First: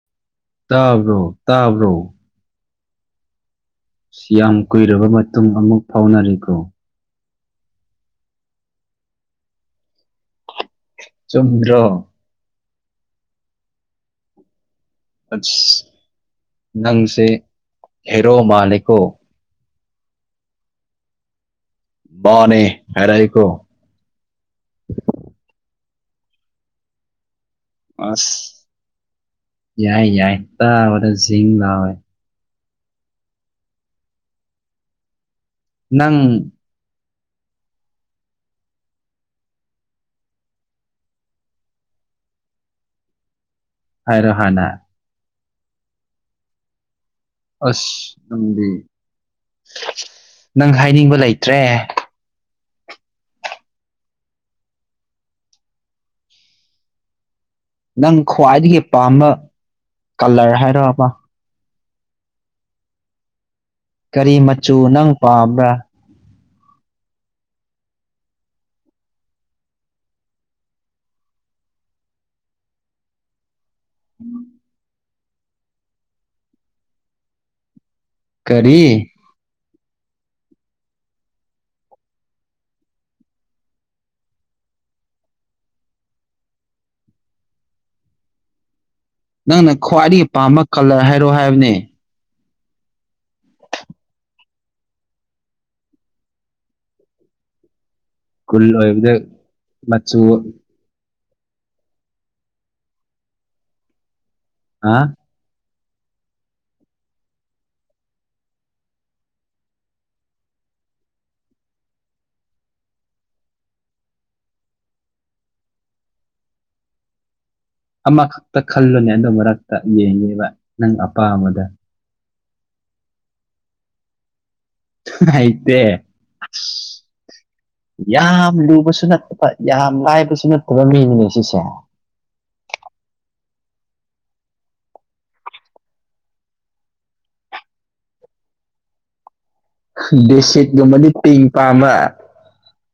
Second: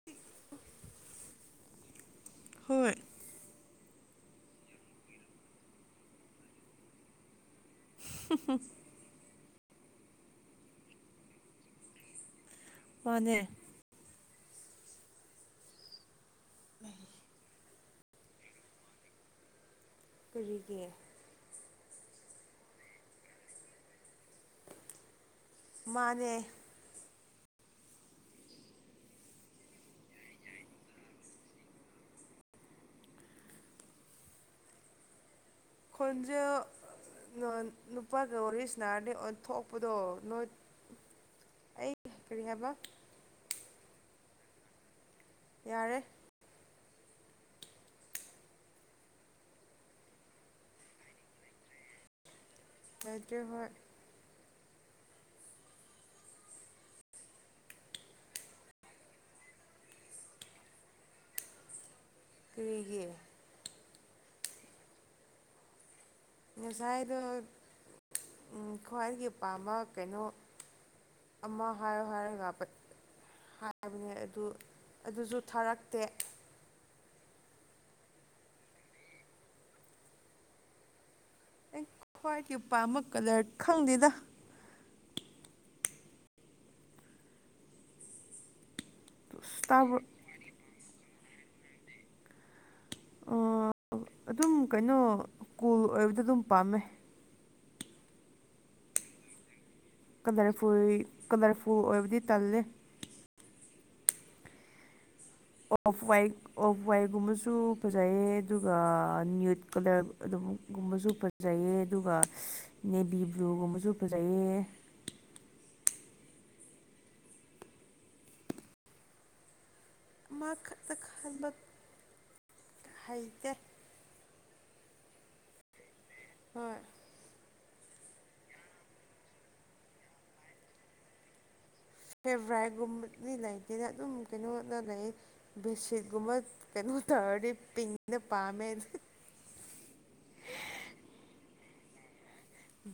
[inaudible] ꯇꯥꯕ꯭ꯔꯣ ꯇꯥꯕ꯭ꯔꯣ ꯍꯣꯏ ꯌꯥꯝ ꯀꯨꯏꯔꯕ ꯃꯇꯨꯡ ꯑꯃꯨꯛ ꯐꯥꯎꯅꯔꯤꯀꯣ꯫ [unintelligible] ꯆꯨꯝꯗ꯭ꯔꯣ ꯃꯥꯟꯅꯦ ꯑꯁ ꯅꯪꯁꯦ ꯍꯦꯔꯣ ꯃꯥꯂꯦꯀꯣ ꯀꯔꯤꯒꯤ ꯃꯥꯅꯦ ꯍꯥꯏꯔꯛꯏꯀꯣ ꯃꯥꯅꯦ ꯑꯁ ꯌꯥꯏ ꯌꯥꯏ ꯇꯥꯕꯗ ꯖꯤꯡ ꯂꯥꯎꯋꯦ ꯅꯪ ꯈꯣꯟꯖꯦꯜ ꯅꯨꯄꯥꯒ ꯋꯥꯔꯤꯁꯤ ꯁꯥꯅꯔꯅꯤ ꯑꯣꯟꯊꯣꯛꯄꯗꯣ ꯅꯣꯏ ꯑꯩ ꯀꯔꯤ ꯍꯥꯏꯕ ꯍꯥꯏꯔꯣ ꯍꯅ ꯌꯥꯔꯦ ꯑꯁ ꯅꯪꯗꯤ ꯅꯪ ꯍꯥꯏꯅꯤꯡꯕ ꯂꯩꯇ꯭ꯔꯦ ꯂꯩꯇꯔꯦ ꯍꯣꯏ ꯅꯪ ꯈ꯭ꯋꯥꯏꯗꯒꯤ ꯄꯥꯝꯕ ꯀꯂꯔ ꯍꯥꯏꯔꯣꯕ ꯀꫪꯤꯒꯤ ꯀꯔꯤ ꯃꯆꯨ ꯅꯪ ꯄꯥꯝꯕ꯭ꯔꯥ ꯉꯁꯥꯏꯗꯣ ꯈ꯭ꯋꯥꯏꯗꯒꯤ ꯄꯥꯝꯕ ꯀꯩꯅꯣ ꯑꯃ ꯍꯥꯏꯌꯣ ꯍꯥꯏꯔꯒ ꯍꯥꯏꯕꯅꯦ ꯑꯗꯨ ꯑꯗꯨꯁꯨ ꯊꯥꯔꯛꯇꯦ ꯀꯔꯤ ꯑꯩ ꯈ꯭ꯋꯥꯏꯠꯀꯤ ꯄꯥꯝꯕ ꯀꯂꯔ ꯈꯪꯗꯦꯗ ꯅꯪꯅ ꯇꯥꯕ꯭ꯔꯣ ꯈ꯭ꯋꯥꯏꯗꯒꯤ ꯄꯥꯝꯕ ꯀꯂꯔ ꯍꯥꯏꯔꯣ ꯍꯥꯏꯕꯅꯦ ꯑ ꯑꯗꯨꯝ ꯀꯩꯅꯣ ꯀꯨꯜ ꯑꯣꯏꯕꯗ ꯑꯗꯨꯝ ꯄꯥꯝꯃꯦ ꯈꯨꯜ ꯑꯣꯏꯕꯗ ꯃꯆꯨ ꯀꯂꯔꯐꯨꯔ ꯀꯂꯔꯐꯨ ꯑꯣꯏꯕꯗꯤ ꯇꯜꯂꯦ ꯍꯥꯥ ꯑꯣꯐ ꯋꯥꯏꯠ ꯑꯣꯐ ꯋꯥꯏꯠꯀꯨꯝꯕꯁꯨ ꯐꯖꯩꯌꯦ ꯑꯗꯨꯒ ꯅ꯭ꯌꯨꯠ ꯀꯂꯔ ꯑꯗꯨꯒꯨꯝꯕꯁꯨ ꯐꯖꯩꯌꯦ ꯑꯗꯨꯒ ꯅꯦꯕꯤ ꯕ꯭ꯂꯨꯒꯨꯝꯕꯁꯨ ꯐꯖꯩꯌꯦ ꯑꯃꯈꯛꯇ ꯈꯜꯂꯨꯅꯦ ꯑꯗꯨ ꯃꯔꯛꯇ ꯌꯦꯡꯉꯦꯕ ꯑꯃꯈꯛꯇ ꯅꯪ ꯈꯟꯕ ꯑꯄꯥꯝꯕꯗ ꯍꯩꯇꯦ ꯍꯩꯇꯦ ꯍꯣꯏ ꯌꯥꯝ ꯂꯨꯕꯁꯨ ꯅꯠꯇꯕ ꯌꯥꯝ ꯂꯥꯏꯕꯁꯨ ꯅꯠꯇꯕ ꯃꯤꯅꯤꯅꯦ ꯁꯤꯁꯦ ꯐꯦꯚ꯭ꯔꯥꯏꯒꯨꯝꯕꯗꯤ ꯂꯩꯇꯦꯅ ꯑꯗꯨꯝ ꯀꯩꯅꯣꯗ ꯂꯩꯌꯦ ꯕꯦꯁꯤꯛꯒꯨꯝꯕ ꯀꯩꯅꯣ ꯇꯧꯔꯗꯤ ꯄꯤꯡꯅ ꯄꯥꯝꯃꯦ ꯗꯦꯁꯤꯠꯀꯨꯝꯕꯗꯤ ꯄꯤꯡꯛ ꯄꯥꯝꯕ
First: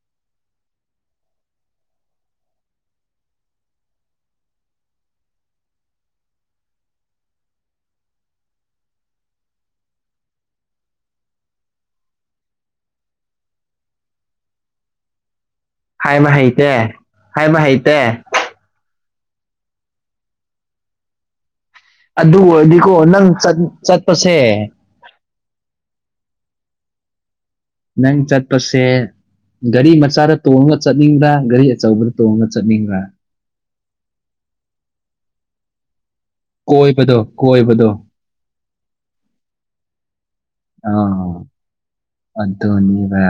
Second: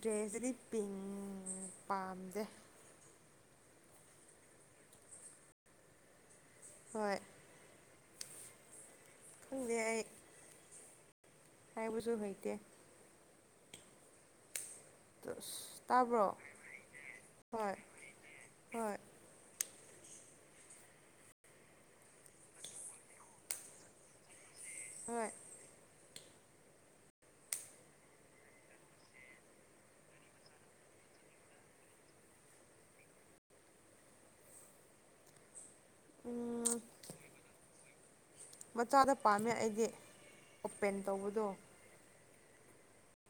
ꯗ꯭ꯔꯦꯁꯗꯗꯤ ꯄꯤꯡ ꯄꯥꯝꯗꯦ ꯍꯣꯏ ꯈꯪꯗꯦ ꯑꯩ ꯊꯥꯏꯕꯨꯁꯨ ꯍꯩꯗꯦ ꯇꯁ ꯍꯥꯏꯕ ꯍꯩꯇꯦ ꯍꯥꯏꯕ ꯍꯩꯇꯦ ꯍꯣꯏ ꯑꯗꯨ ꯑꯣꯏꯔꯗꯤꯀꯣ ꯅꯪ ꯆꯠ ꯆꯠꯄꯁꯦ ꯍꯣꯏ ꯅꯪ ꯆꯠꯄꯁꯦ ꯒꯥꯔꯤ ꯃꯆꯥꯗ ꯇꯣꯡꯉꯒ ꯆꯠꯅꯤꯡꯕ꯭ꯔꯥ ꯒꯥꯔꯤ ꯑꯆꯧꯕꯗ ꯇꯣꯡꯉꯒ ꯆꯠꯅꯤꯡꯕ꯭ꯔꯥ ꯎꯝ ꯀꯣꯏꯕꯗꯣ ꯀꯣꯏꯕꯗꯣ ꯃꯆꯥꯗ ꯄꯥꯝꯃꯦ ꯑꯩꯗꯤ ꯑꯣꯄꯦꯟ ꯇꯧꯕꯗꯣ ꯑꯗꯨꯅꯤꯕ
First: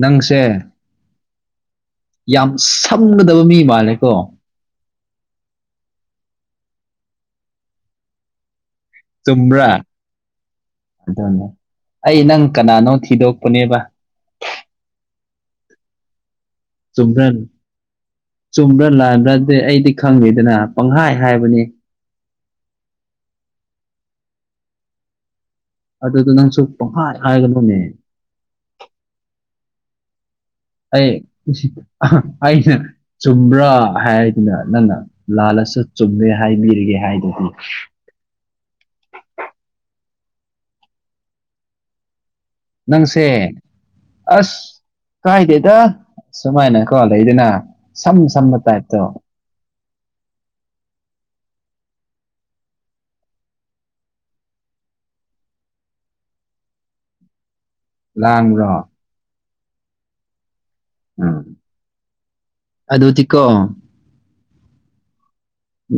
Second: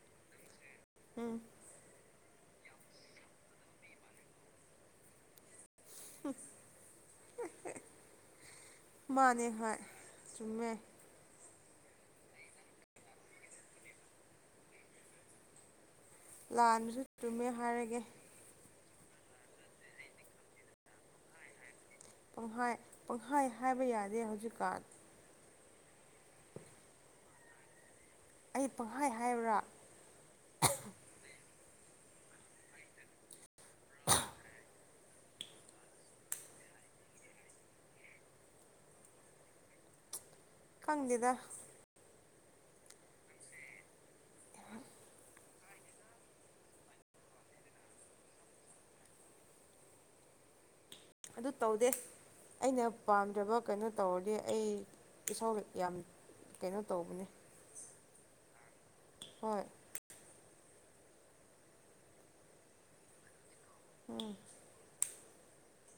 ꯅꯪꯁꯦ ꯎꯝ ꯌꯥꯝ ꯁꯝꯒꯗꯕ ꯃꯤ ꯃꯥꯜꯂꯦꯀꯣ ꯃꯥꯅꯦ ꯆꯨꯝꯕ꯭ꯔꯥ ꯍꯣꯏ ꯆꯨꯝꯃꯦ ꯑꯗꯨꯅꯦ ꯑꯩ ꯅꯪ ꯀꯅꯥꯅꯣ ꯊꯤꯗꯣꯛꯄꯅꯦꯕ ꯂꯥꯟꯕꯁꯨ ꯆꯨꯝꯕ꯭ꯔꯥ ꯆꯨꯝꯃꯦ ꯍꯥꯏꯔꯒꯦ ꯆꯨꯝꯕ꯭ꯔꯥ ꯂꯥꯟꯕ꯭ꯔꯥ ꯑꯗꯨ ꯑꯩꯗꯤ ꯈꯪꯗꯦꯗꯅ ꯄꯪꯍꯥꯏ ꯍꯥꯏꯕꯅꯤ ꯄꯪꯍꯥꯏ ꯄꯪꯍꯥꯏ ꯍꯥꯏꯕ ꯌꯥꯗꯦ ꯍꯧꯖꯤꯛꯀꯥꯟ ꯑꯗꯨꯗꯣ ꯅꯪꯁꯨ ꯄꯪꯈꯥꯏ ꯍꯥꯏꯒꯅꫭꯅꯦ ꯑꯩ ꯄꯪꯍꯥꯏ ꯍꯥꯏꯕ꯭ꯔꯥ ꯑꯩ [unintelligible] ꯑꯩꯅꯦ ꯆꯨꯝꯕ꯭ꯔꯥ ꯍꯥꯏꯗꯅ ꯅꯪꯅ ꯂꯥꯜꯂꯁꯨ ꯆꯨꯝꯃꯦ ꯍꯥꯏꯕꯤꯔꯤꯒꯦ ꯍꯥꯏꯗꯨꯗꯤ ꯈꯪꯗꯦꯗ ꯅꯪꯁꯦ ꯑꯁ ꯀꯥꯏꯗꯦꯗ ꯁꯨꯃꯥꯏꯅꯀꯣ ꯂꯩꯗꯅ ꯁꯝ ꯁꯝꯕ ꯇꯥꯏꯞꯇꯣ ꯑꯗꯨ ꯇꯧꯗꯦ ꯑꯩꯅ ꯄꯥꯝꯗ꯭ꯔꯕ ꯀꯩꯅꯣ ꯇꯧꯔꯗꯤ ꯑꯩ ꯏꯁꯧ ꯌꯥꯝ ꯀꯩꯅꯣ ꯇꯧꯕꯅꯦ ꯂꯥꯡꯕꯔꯣ ꯍꯣꯏ ꯎꯝ ꯑꯗꯨꯗꯤ ꯀꯣ ꯑꯣꯝ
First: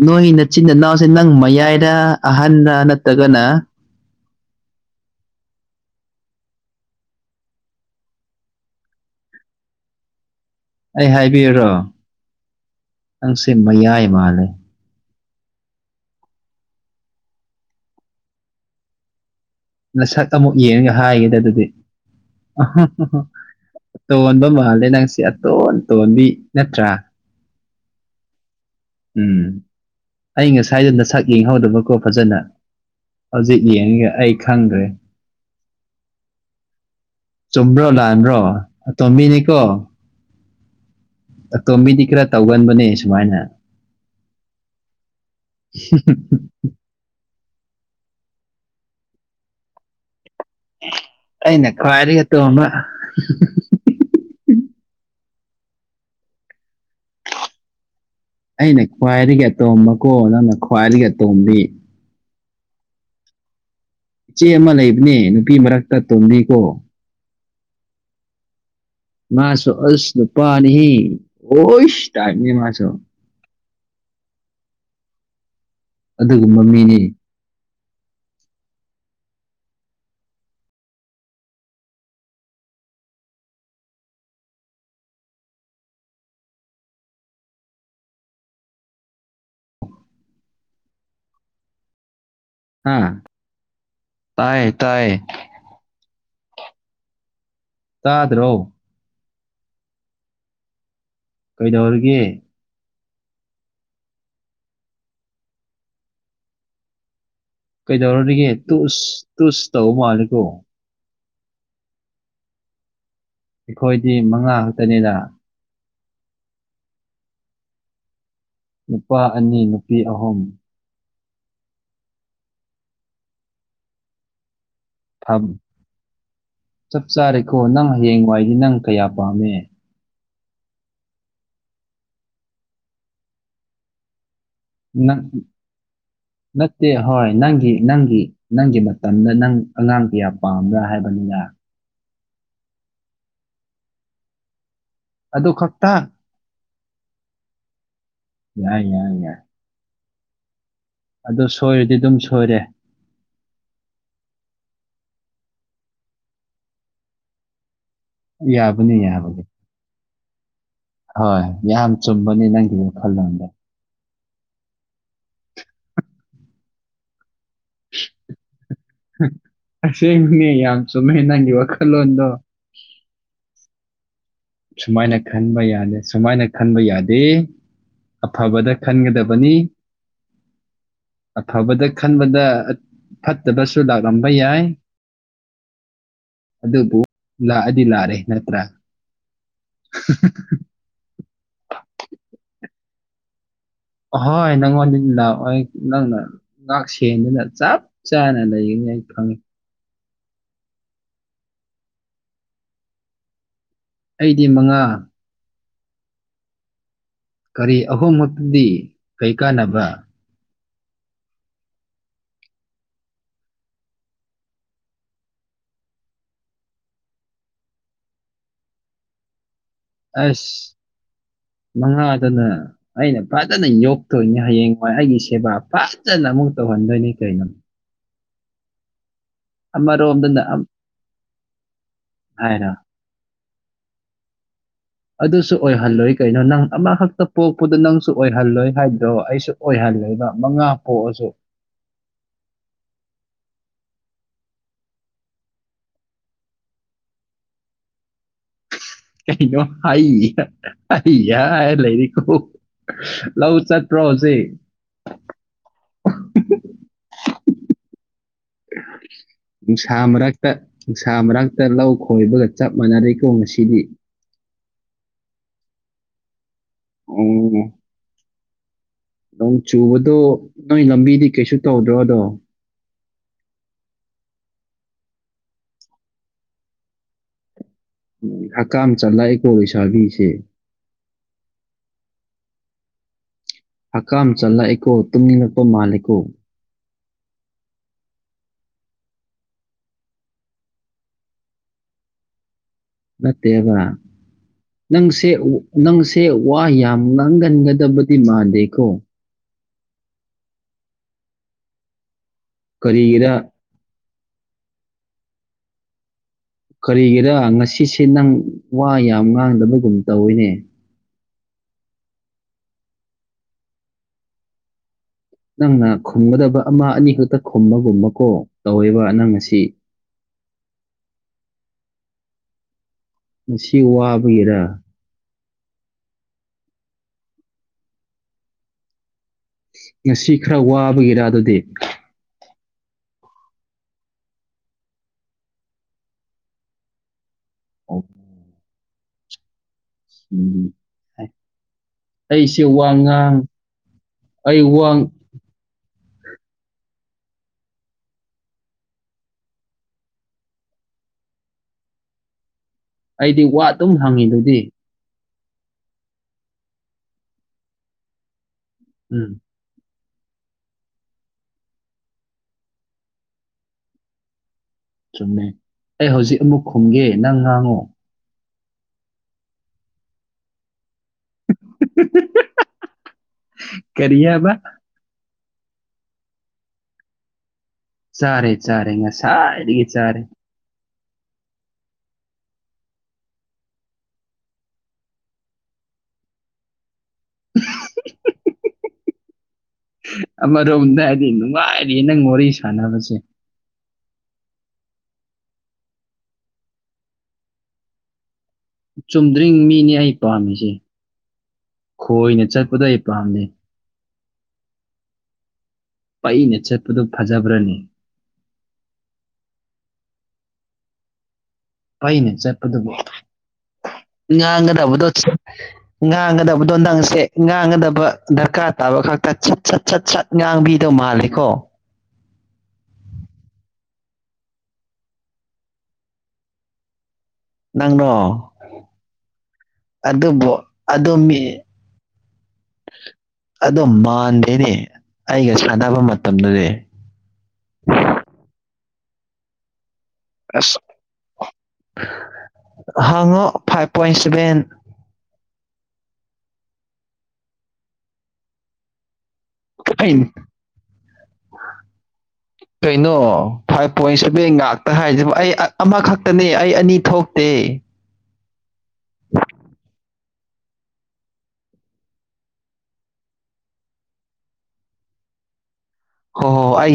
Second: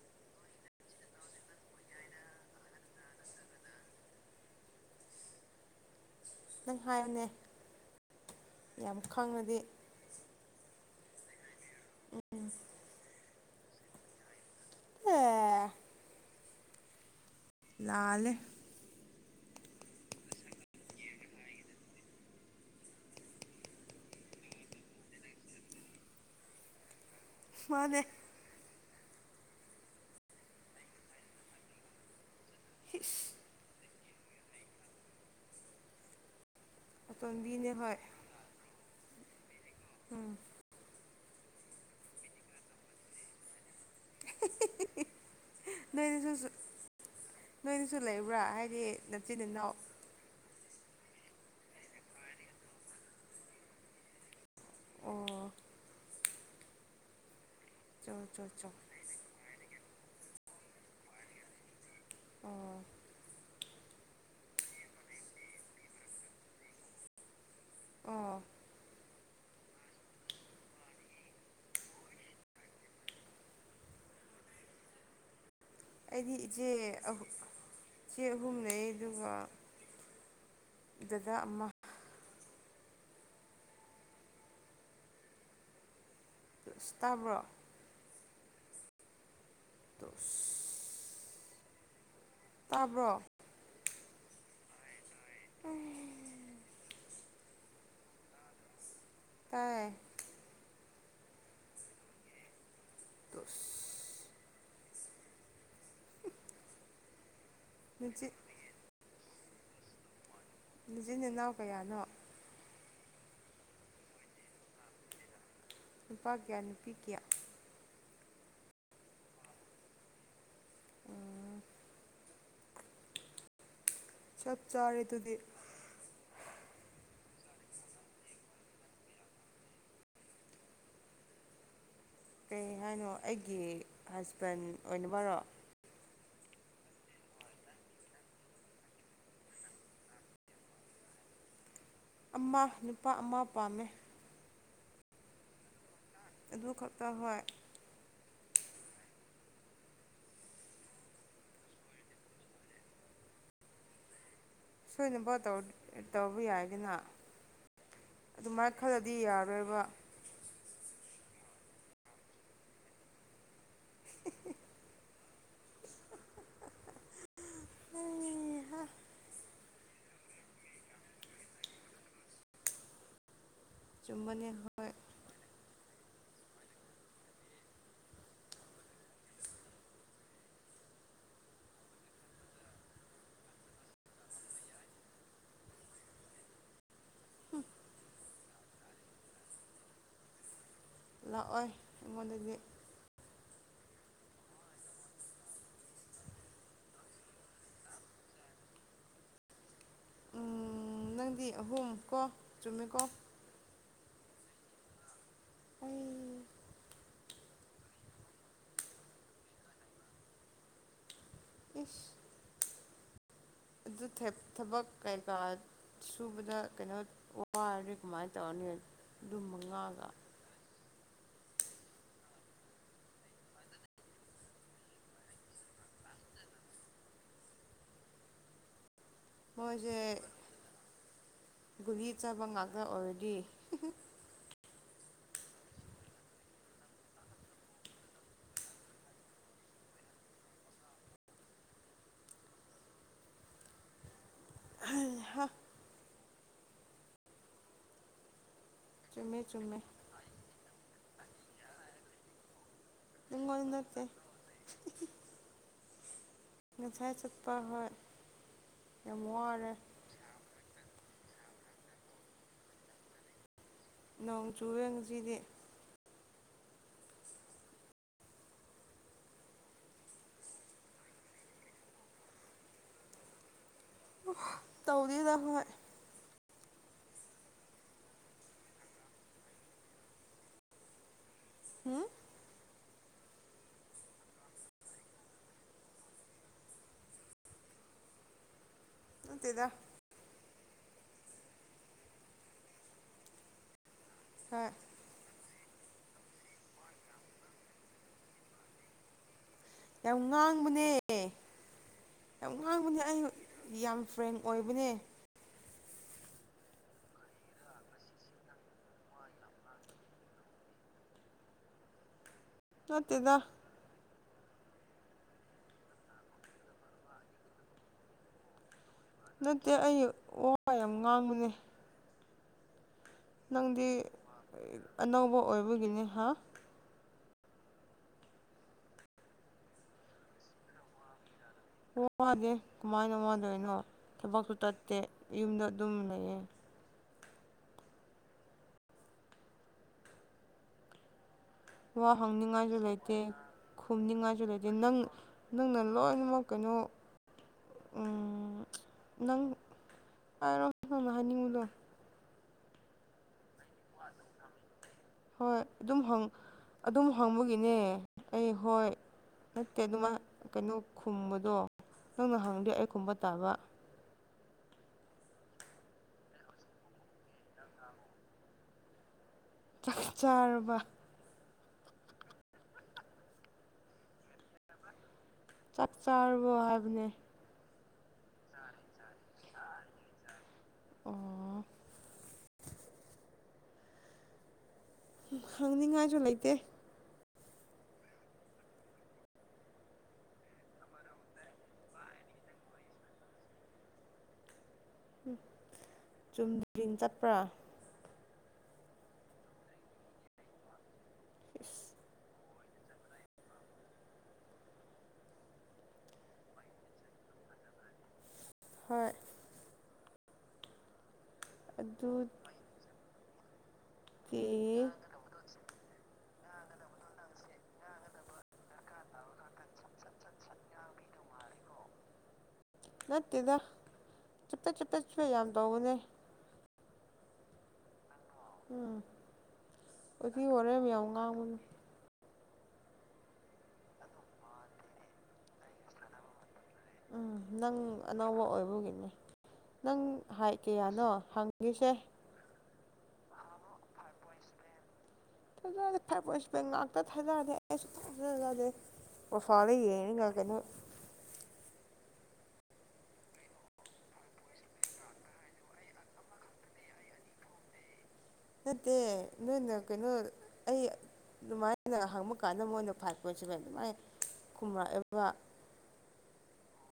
ꯅꯣꯏ ꯅꯆꯤꯟ ꯏꯅꯥꯎꯁꯦ ꯅꯪ ꯃꯌꯥꯏꯔ ꯑꯍꯟꯔ ꯅꯠꯇ꯭ꯔꯒꯅ ꯅꯪ ꯍꯥꯏꯌꯣꯅꯦ ꯌꯥꯝ ꯈꯪꯉꯗꯤ ꯑꯩ ꯍꯥꯏꯕꯤꯌꯨꯔꯣ ꯅꯪꯁꯦ ꯃꯌꯥꯏ ꯃꯥꯜꯂꯦ ꯑꯦ ꯂꯥꯜꯂ‌ꯦ ꯅꯁꯛ ꯑꯃꯨꯛ ꯌꯦꯡꯉꯒ ꯍꯥꯏꯒꯦꯗ ꯑꯗꯨꯗꯤ [unintelligible] ꯑꯇꯣꯟꯕ ꯃꯥꯜꯂꯦ ꯅꯪꯁꯦ ꯑꯇꯣꯟ ꯇꯣꯟꯕꯤ ꯅꯠꯇ꯭ꯔꯥ ꯃꯥꯅꯦ ꯎꯝ ꯑꯩ ꯉꯁꯥꯏꯗ ꯅꯁꯛ ꯌꯦꯡꯍꯧꯗꯕꯀꯣ ꯐꯖꯅ ꯏꯁ ꯍꯧꯖꯤꯛ ꯌꯦꯡꯉꯒꯦ ꯑꯩ ꯈꯪꯈ꯭ꯔꯦ ꯑꯇꯣꯟꯕꯤꯅꯦ ꯆꯨꯝꯕ꯭ꯔꯣ ꯍꯣꯏ ꯂꯥꯟꯕ꯭ꯔꯣ ꯑꯇꯣꯝꯕꯤꯅꯤꯀꯣ ꯎꯝ ꯑꯇꯣꯝꯕꯤꯗꯤ ꯈꯔ ꯇꯧꯒꯟꯕꯅꯦ ꯁꯨꯃꯥꯏꯅ [unintelligible] ꯅꯣꯏꯅꯁꯨꯁꯨ ꯅꯣꯏꯅꯁꯨ ꯂꯩꯕ꯭ꯔꯥ ꯍꯥꯏꯗꯤ ꯅꯆꯤꯟ ꯅꯅꯥꯎ [unintelligible] ꯑꯩꯅ ꯈ꯭ꯋꯥꯏꯗꯒꯤ ꯑꯇꯣꯝꯕ ꯑꯣ ꯆꯣ ꯆꯣ ꯆꯣ ꯑꯩꯅ ꯈ꯭ꯋꯥꯏꯗꯒꯤ ꯑꯇꯣꯝꯕꯀꯣ ꯅꯪꯅ ꯈ꯭ꯋꯥꯏꯗꯒꯤ ꯑꯇꯣꯝꯕꯤ ꯑꯣ ꯏꯆꯦ ꯑꯃ ꯂꯩꯕꯅꯦ ꯅꯨꯄꯤ ꯃꯔꯛꯇ ꯇꯨꯝꯕꯤꯀꯣ ꯑꫭ ꯃꯥꯁꯨ ꯑꯁ ꯅꯨꯄꯥꯅꯤꯍ‌ꯦ ꯑꯣꯢꯁ ꯇꯥꯏꯞꯅꯤ ꯃꯥꯁꯨ ꯑꯩꯗꯤ ꯑꯗꯨꯒꯨꯝꯕ ꯏꯆꯦ ꯃꯤꯅꯤ ꯑꯥꯍꯨ ꯏꯆꯦ ꯑꯍꯨꯝ ꯂꯩꯌꯦ ꯑꯗꯨꯒ ꯗꯗꯥ ꯑꯃ [inaudible] ꯇꯥꯕ꯭ꯔꯣ [inaudible] ꯍꯥꯥ ꯇꯥꯕ꯭ꯔꯣ ꯇꯥꯏꯌꯦ ꯇꯥꯏꯌꯦ [unintelligible] ꯇꯥꯗ꯭ꯔꯣ ꯇꯥꯏ ꯀꯩꯗꯧꯔꯤꯒꯦ [unintelligible] ꯅꯆꯤꯟ ꯀꯩꯗꯧꯔꯔꯤꯒꯦ ꯇꯨꯁ ꯇꯨꯁ ꯇꯧꯕ ꯃꯥꯜꯂꯦꯀꯣ ꯅꯆꯤꯟ ꯅꯅꯥꯎ ꯀꯌꯥꯅꯣ ꯑꯩꯈꯣꯏꯗꯤ ꯃꯉꯥ ꯈꯛꯇꯅꯦꯗꯥ ꯅꯨꯄꯥ ꯀꯌꯥ ꯅꯨꯄꯤ ꯀꯌꯥ ꯅꯨꯄꯥ ꯑꯅꯤ ꯅꯨꯄꯤ ꯑꯍꯨꯝ ꯆꯞ ꯆꯥꯔꯦ [unintelligible] ꯑꯗꯨꯗꯤ ꯆꯞ ꯆꯥꯔꯦꯀꯣ ꯅꯪ ꯍꯌꯦꯡ ꯋꯥꯏꯗꯤ ꯅꯪ ꯀꯌꯥ ꯄꯥꯝꯃꯦ ꯀꯩ ꯍꯥꯏꯅꯣ ꯑꯩꯒꯤ ꯍꯥꯁꯕꯦꯟ ꯅꯪ ꯅꯠꯇꯦ ꯍꯣꯏ ꯅꯪꯒꯤ ꯅꯪꯒꯤ ꯅꯪꯒꯤ ꯃꯇꯝꯗ ꯅꯪ ꯑꯉꯥꯡ ꯀꯌꯥ ꯄꯥꯝꯕ꯭ꯔꯥ ꯍꯥꯏꯕꯅꯤꯅ ꯑꯃ ꯅꯨꯄꯥ ꯑꯃ ꯄꯥꯝꯃꯦ ꯑꯗꯨ ꯈꯛꯇꯥ ꯑꯗꯨꯈꯛꯇ ꯍꯣꯏ ꯌꯥꯏ ꯌꯥꯏ ꯌꯥꯏ ꯑꯗꯣ ꯁꯣꯏꯔꯗꯤ ꯑꯗꯨꯝ ꯁꯣꯏꯔꯦ ꯁꯣꯏꯗꯅꯕ ꯇꯧ ꯇꯧꯕ ꯌꯥꯏꯒꯤꯅ ꯑꯗꯨꯃꯥꯏ ꯌꯥꯕꯅꯤ ꯈꯜꯂꯗꯤ ꯌꯥꯕꯅꯤ ꯌꯥꯔꯣꯏꯕ ꯍꯣꯏ ꯌꯥꯝ ꯆꯨꯝꯕꯅꯤ ꯅꯪꯒꯤ ꯋꯥꯈꯜꯂꯣꯟꯗꯣ ꯆꯨꯝꯕꯅꯦ ꯍꯨꯡ ꯑꯁꯦꯡꯕꯅꯦ ꯌꯥꯝ ꯆꯨꯝꯃꯦ ꯅꯪꯒꯤ ꯋꯥꯈꯜꯂꯣꯟꯗꯣ ꯆꯨꯝꯕꯅꯦ ꯁꯨꯃꯥꯏꯅ ꯈꯟꯕ ꯌꯥꯗꯦ ꯁꯨꯃꯥꯏꯅ ꯈꯟꯕ ꯌꯥꯗꯦ ꯑꯐꯕꯗ ꯈꯟꯒꯗꯕꯅꯤ ꯑꯐꯕꯗ ꯈꯟꯕꯗ ꯑꯠ ꯐꯠꯇꯕꯁꯨ ꯂꯥꯛꯂꯝꯕ ꯌꯥꯏ ꯑꯗꯨꯕꯨ ꯂꯥꯛꯑꯗꯤ ꯂꯥꯛꯑꯦ ꯅꯠꯇ꯭ꯔꯥ ꯂꯥꯛꯑꯣꯏ ꯑꯩꯉꯣꯟꯗꯗꯤ ꯍꯣꯏ ꯅꯪꯉꯣꯟꯗꯗꯤ ꯂꯥꯛꯑꯣꯏ ꯅꯪꯅ ꯉꯥꯛ ꯁꯦꯟꯗꯨꯅ ꯆꯞ ꯆꯥꯅ ꯂꯩꯒꯅꯤ ꯑꯩ ꯈꯪꯉꯦ ꯎꯝ ꯅꯪꯗꯤ ꯑꯍꯨꯝ ꯀꯣ ꯆꯨꯝꯃꯦꯀꯣ ꯑꯩꯗꯤ ꯃꯉꯥ ꯑꯩ ꯀꯔꯤ ꯑꯍꯨꯝ ꯈꯛꯇꯗꯤ ꯀꯩ ꯀꯥꯟꯅꯕꯔꯥ ꯏꯁ [unintelligible] ꯊꯕꯛ ꯀꯩꯀꯥ ꯁꯨꯕꯗ ꯀꯩꯅꯣ ꯋꯥꯔꯗꯤ ꯀꯃꯥꯏꯅ ꯇꯧꯔꯅꯤ ꯑꯗꯨꯝ ꯃꯉꯥꯒ ꯑꯁ ꯃꯉꯥꯗꯨꯅ ꯑꯩꯅ ꯐꯖꯅ ꯌꯣꯛꯇꯣꯏꯅꯦ ꯍꯌꯦꯡꯋꯥꯏ ꯑꯩꯒꯤ ꯁꯦꯕꯥ ꯐꯥꯖꯅ ꯑꯃꯨꯛ ꯇꯧꯍꯟꯗꯣꯏꯅꯤ ꯀꯩꯅꯣ ꯃꯣꯏꯁꯦ ꯑꯃꯔꯣꯝꯗꯅ ꯑꯝ ꯒꯨꯂꯤ ꯆꯥꯕ ꯍꯥꯏꯔ ꯉꯥꯛꯇ ꯑꯣꯏꯔꯗꯤ ꯑꯗꯨꯁꯨ ꯑꯣꯏꯍꯜꯂꯣꯏ ꯀꯩꯅꯣ ꯅꯪ ꯑꯃꯈꯛꯇ ꯄꯣꯛꯄꯗꯨ ꯅꯪꯁꯨ ꯑꯣꯏꯍꯜꯂꯣꯏ ꯍꯥꯏꯕꯗꯣ ꯑꯩꯁꯨ ꯑꯣꯏꯍꯜꯂꯣꯏꯕ ꯃꯉꯥ ꯄꯣꯛꯑꯁꯨ ꯍꯩ ꯍꯥ ꯆꯨꯝꯃꯦ ꯀꯩꯅꯣ ꯆꯨꯝꯃꯦ ꯍꯩꯍꯥ ꯍꯩ ꯍꯥ ꯍꯥꯏꯅꯥ ꯂꯩꯔꯤꯗꯨꯕꯣ ꯂꯧ ꯅꯉꯣꯟꯗ ꯆꯠꯇꯔꯣ ꯅꯠꯇꯦ ꯍꯧꯖꯤꯛ ꯉꯁꯥꯏ ꯆꯠꯄ ꯍꯣꯏ ꯌꯥꯝ ꯋꯥꯔꯦ ꯁꯨꯡꯁꯥꯃꯔꯛ ꯇ ꯅꯨꯡꯁꯥ ꯃꯔꯛꯇ ꯂꯧ ꯈꯣꯏꯕꯒ ꯆꯞ ꯃꯥꯟꯅꯔꯦꯀꯣ ꯉꯁꯤꯗꯤ ꯅꯣꯡ ꯆꯨꯔꯦ ꯉꯁꯤꯗꯤ ꯎꯝ ꯅꯣꯡ ꯆꯨꯕꯗꯣ ꯅꯣꯏ ꯂꯝꯕꯤꯗꯤ ꯀꯩꯁꯨ ꯇꯧꯗ꯭ꯔꯣꯗꯣ ꯇꯧ ꯇꯧꯗꯔꯤꯗꯥ ꯑꯩꯈꯣꯢꯔ ꯑꯩꯈꯣꯢ ꯎ ꯑꯀꯥꯝ ꯆꯟꯂꯛꯑꯦꯀꯣ ꯂꯩꯁꯥꯕꯤꯁꯦ ꯎꯝ ꯍꯀꯥꯝ ꯆꯠꯂꯛꯑꯦꯀꯣ ꯇꯨꯝꯅꯤꯡꯂꯛꯄ ꯃꯥꯜꯂꯦꯀꯣ ꯅꯠꯇꯦꯗ ꯅꯠꯇꯦꯕ ꯍꯥꯥ ꯅꯪꯁꯦ ꯅꯪꯁꯦ ꯋꯥ ꯌꯥꯝ ꯉꯥꯡꯒꯟꯒꯗꯕꯗꯤ ꯃꯥꯟꯗꯦꯀꯣ ꯌꯥꯝ ꯉꯥꯡꯕꯅꯦ ꯌꯥꯝ ꯉꯥꯡꯕꯅꯦ ꯑꯩ ꯀꯔꯤꯒꯤꯔ ꯌꯥꯝ ꯐ꯭ꯔꯦꯡ ꯑꯣꯏꯕꯅꯦ ꯀꯔꯤꯒꯤꯔ ꯉꯁꯤꯁꯦ ꯅꯪ ꯋꯥ ꯌꯥꯝ ꯉꯥꯡꯗꯕꯒꯨꯝ ꯇꯧꯋꯤꯅꯦ ꯅꯠꯇꯦꯗ ꯅꯪꯅ ꯈꯨꯝꯒꯗꯕ ꯑꯃ ꯑꯅꯤ ꯈꯛꯇ ꯈꯨꯝꯃꯒꯨꯝꯕꯀꯣ ꯇꯧꯋꯦꯕ ꯅꯪ ꯅꯠꯇꯦ ꯉꯁꯤ ꯑꯩ ꯋꯥ ꯌꯥꯝ ꯉꯥꯡꯕꯅꯦ ꯉꯁꯤ ꯅꯪꯗꯤ ꯋꯥꯕꯒꯤꯔ ꯑꯅꯧꯕ ꯑꯣꯏꯕꯒꯤꯅꯤ ꯍꯥ ꯉꯁꯤ ꯈꯔ ꯋꯥꯕꯒꯤꯔ ꯑꯗꯨꯗꯤ ꯋꯥꯗꯦ ꯀꯃꯥꯏꯅ ꯋꯥꯗꯣꯏꯅꯣ ꯊꯕꯛꯁꯨ ꯇꯠꯇꯦ ꯌꯨꯝꯗ ꯑꯗꯨꯝ ꯂꯩꯌꯦ ꯑꯣꯀꯦ, ꯎꯝ ꯍꯥꯏ ꯋꯥ ꯍꯪꯅꯤꯡꯉꯥꯏꯁꯨ ꯂꯩꯇꯦ ꯈꯨꯝꯅꯤꯡꯉꯥꯏꯁꯨ ꯑꯩ ꯂꯩꯇꯦ ꯅꯪ ꯋꯥ ꯅꯪꯅ ꯂꯣꯏꯅꯃꯛ ꯀꯩꯅꯣ ꯎ ꯅꯪ ꯍꯥꯏꯔꯣ ꯅꯪꯅ ꯍꯥꯏꯅꯤꯡꯉꯨꯗꯣ ꯑꯩꯗꯤ ꯋꯥ ꯑꯗꯨꯝ ꯍꯪꯉꯤ ꯑꯗꯨꯗꯤ ꯍꯣꯏ ꯑꯗꯨꯝ ꯑꯗꯨꯝ ꯍꯪꯕꯒꯤꯅꯦ ꯑꯩ ꯍꯣꯏ ꯎꯝ ꯅꯠꯇꯦ ꯑꯗꯨꯃꯥꯏ ꯀꯩꯅꯣ ꯈꯨꯝꯕꯗꯣ ꯅꯪꯅ ꯍꯪꯗꯦ ꯑꯩ ꯈꯨꯝꯕ ꯇꯥꯕ ꯆꯨꯝꯃꯦ ꯑꯩ ꯍꯧꯖꯤꯛ ꯑꯃꯨꯛ ꯈꯨꯝꯒꯦ ꯅꯪ ꯉꯥꯡꯉꯣ ꯆꯥꯛ ꯆꯥꯔꯕ ꯀꯔꯤꯌꯥꯕ ꯆꯞ ꯆꯥꯔꯕꯣ ꯍꯥꯏꯕꯅꯦ ꯆꯥꯔꯦ ꯆꯥꯔꯦ ꯉꯁꯥꯏꯗꯒꯤ ꯆꯥꯔꯦ ꯑꯣ ꯍꯪꯅꯤꯡꯉꯥꯏꯁꯨ ꯂꯩꯇꯦ [unintelligible] ꯑꯃꯔꯣꯝꯗ ꯍꯥꯏꯗꯤ ꯅꯨꯡꯉꯥꯏꯔꯤ ꯅꯪ ꯋꯥꯔꯤ ꯁꯥꯟꯅꯕꯁꯦ ꯎꯝ ꯆꯨꯝꯗꯤꯡ ꯆꯠꯄ꯭ꯔꯥ ꯆꯨꯝꯗ꯭ꯔꯤꯉ ꯃꯤꯅꯤ ꯑꯩ ꯄꯥꯝꯃꯤꯁꯦ ꯏꯁ ꯈꯣꯏꯅ ꯆꯠꯄꯗ ꯑꯩ ꯄꯥꯝꯗ ꯄꯩꯅ ꯆꯠꯄꯗꫭ ꯐꯖꯕ꯭ꯔꯅꯤ ꯍꯣꯏ ꯄꯩꯅ ꯑꯗꯨꯗꯤ ꯆꯠꯄꯗꯨꯕꯨ ꯉꯥꯡꯒꯗꯕꯗꯣ ꯉꯥꯡꯒꯗꯕꯗꯣ ꯅꯪꯁꯦ ꯉꯥꯡꯒꯗꯕ ꯗꯔꯀꯥꯔ ꯇꯥꯕ ꯈꯛꯇ ꯁꯠ ꯁꯠ ꯁꯠ ꯁꯠ ꯉꯥꯡꯕꯤꯗꫭ ꯃꯥꯜꯂꯦꯀꯣ ꯅꯠꯇꯦꯗ ꯆꯨꯞꯄꯦꯠ ꯆꯨꯞꯄꯦꯠꯁꯨ ꯌꯥꯝ ꯇꯧꯕꯅꯦ ꯅꯪꯅꯣ ꯎꯝ ꯋꯥꯊꯤ ꯑꯗꯨꯕꯨ ꯋꯥꯔꯦꯝ ꯌꯥꯝ ꯑꯗꫭꯝꯒꯤ ꯉꯥꯡꯕꯅꯦ ꯑꯗꯣ ꯃꯥꯟꯗꯦꯅꯦ ꯑꯩꯒ ꯁꯥꯟꯅꯕ ꯃꯇꯝꯗꯗꯤ ꯎꯝ ꯅꯪ ꯑꯅꯧꯕ ꯑꯣꯏꯕꯒꯤꯅꯦ ꯅꯪ ꯍꯥꯏꯠ ꯑꯁ ꯀꯌꯥꯅꯣ ꯍꯪꯉꯤꯁꯦ ꯍꯉꯣ ꯐꯥꯏꯚ ꯄꯣꯏꯟ ꯁꯚꯦꯟ ꯐꯖꯅ ꯐꯥꯏꯚ ꯄꫭꯏꯟ ꯁꯕꯦꯟ ꯉꯥꯛꯇ ꯊꯥꯅꯔꯗꯤ ꯑꯩꯁꯨ ꯊꯥꯖꯗꯦ ꯄꯣꯏꯟ [unintelligible] [unintelligible] ꯀꯩꯅꯣ ꯐꯥꯏꯚ ꯄꯣꯏꯟ ꯁꯚꯦꯟ ꯉꯥꯛꯇ ꯍꯥꯏꯁꯤꯕ ꯑꯩ ꯑꯃꯈꯛꯇꯅꯦ ꯑꯩ ꯑꯅꯤ ꯊꯣꯛꯇꯦ ꯅꯠꯇꯦ ꯅꫭꯏꯅ ꯀꯩꯅꯣ ꯑꯩ ꯑꯗꯨꯃꯥꯏꯅ ꯍꯪꯕ ꯀꯥꯟꯗ ꯃꯣꯏꯅ ꯐꯥꯏꯚ ꯄꯣꯏꯟ ꯁꯚꯦꯟ ꯑꯗꯨꯃꯥꯏꯅ ꯈꯨꯝꯃꯛꯑꯦꯕ ꯍꯣ ꯍꯣ ꯑꯩ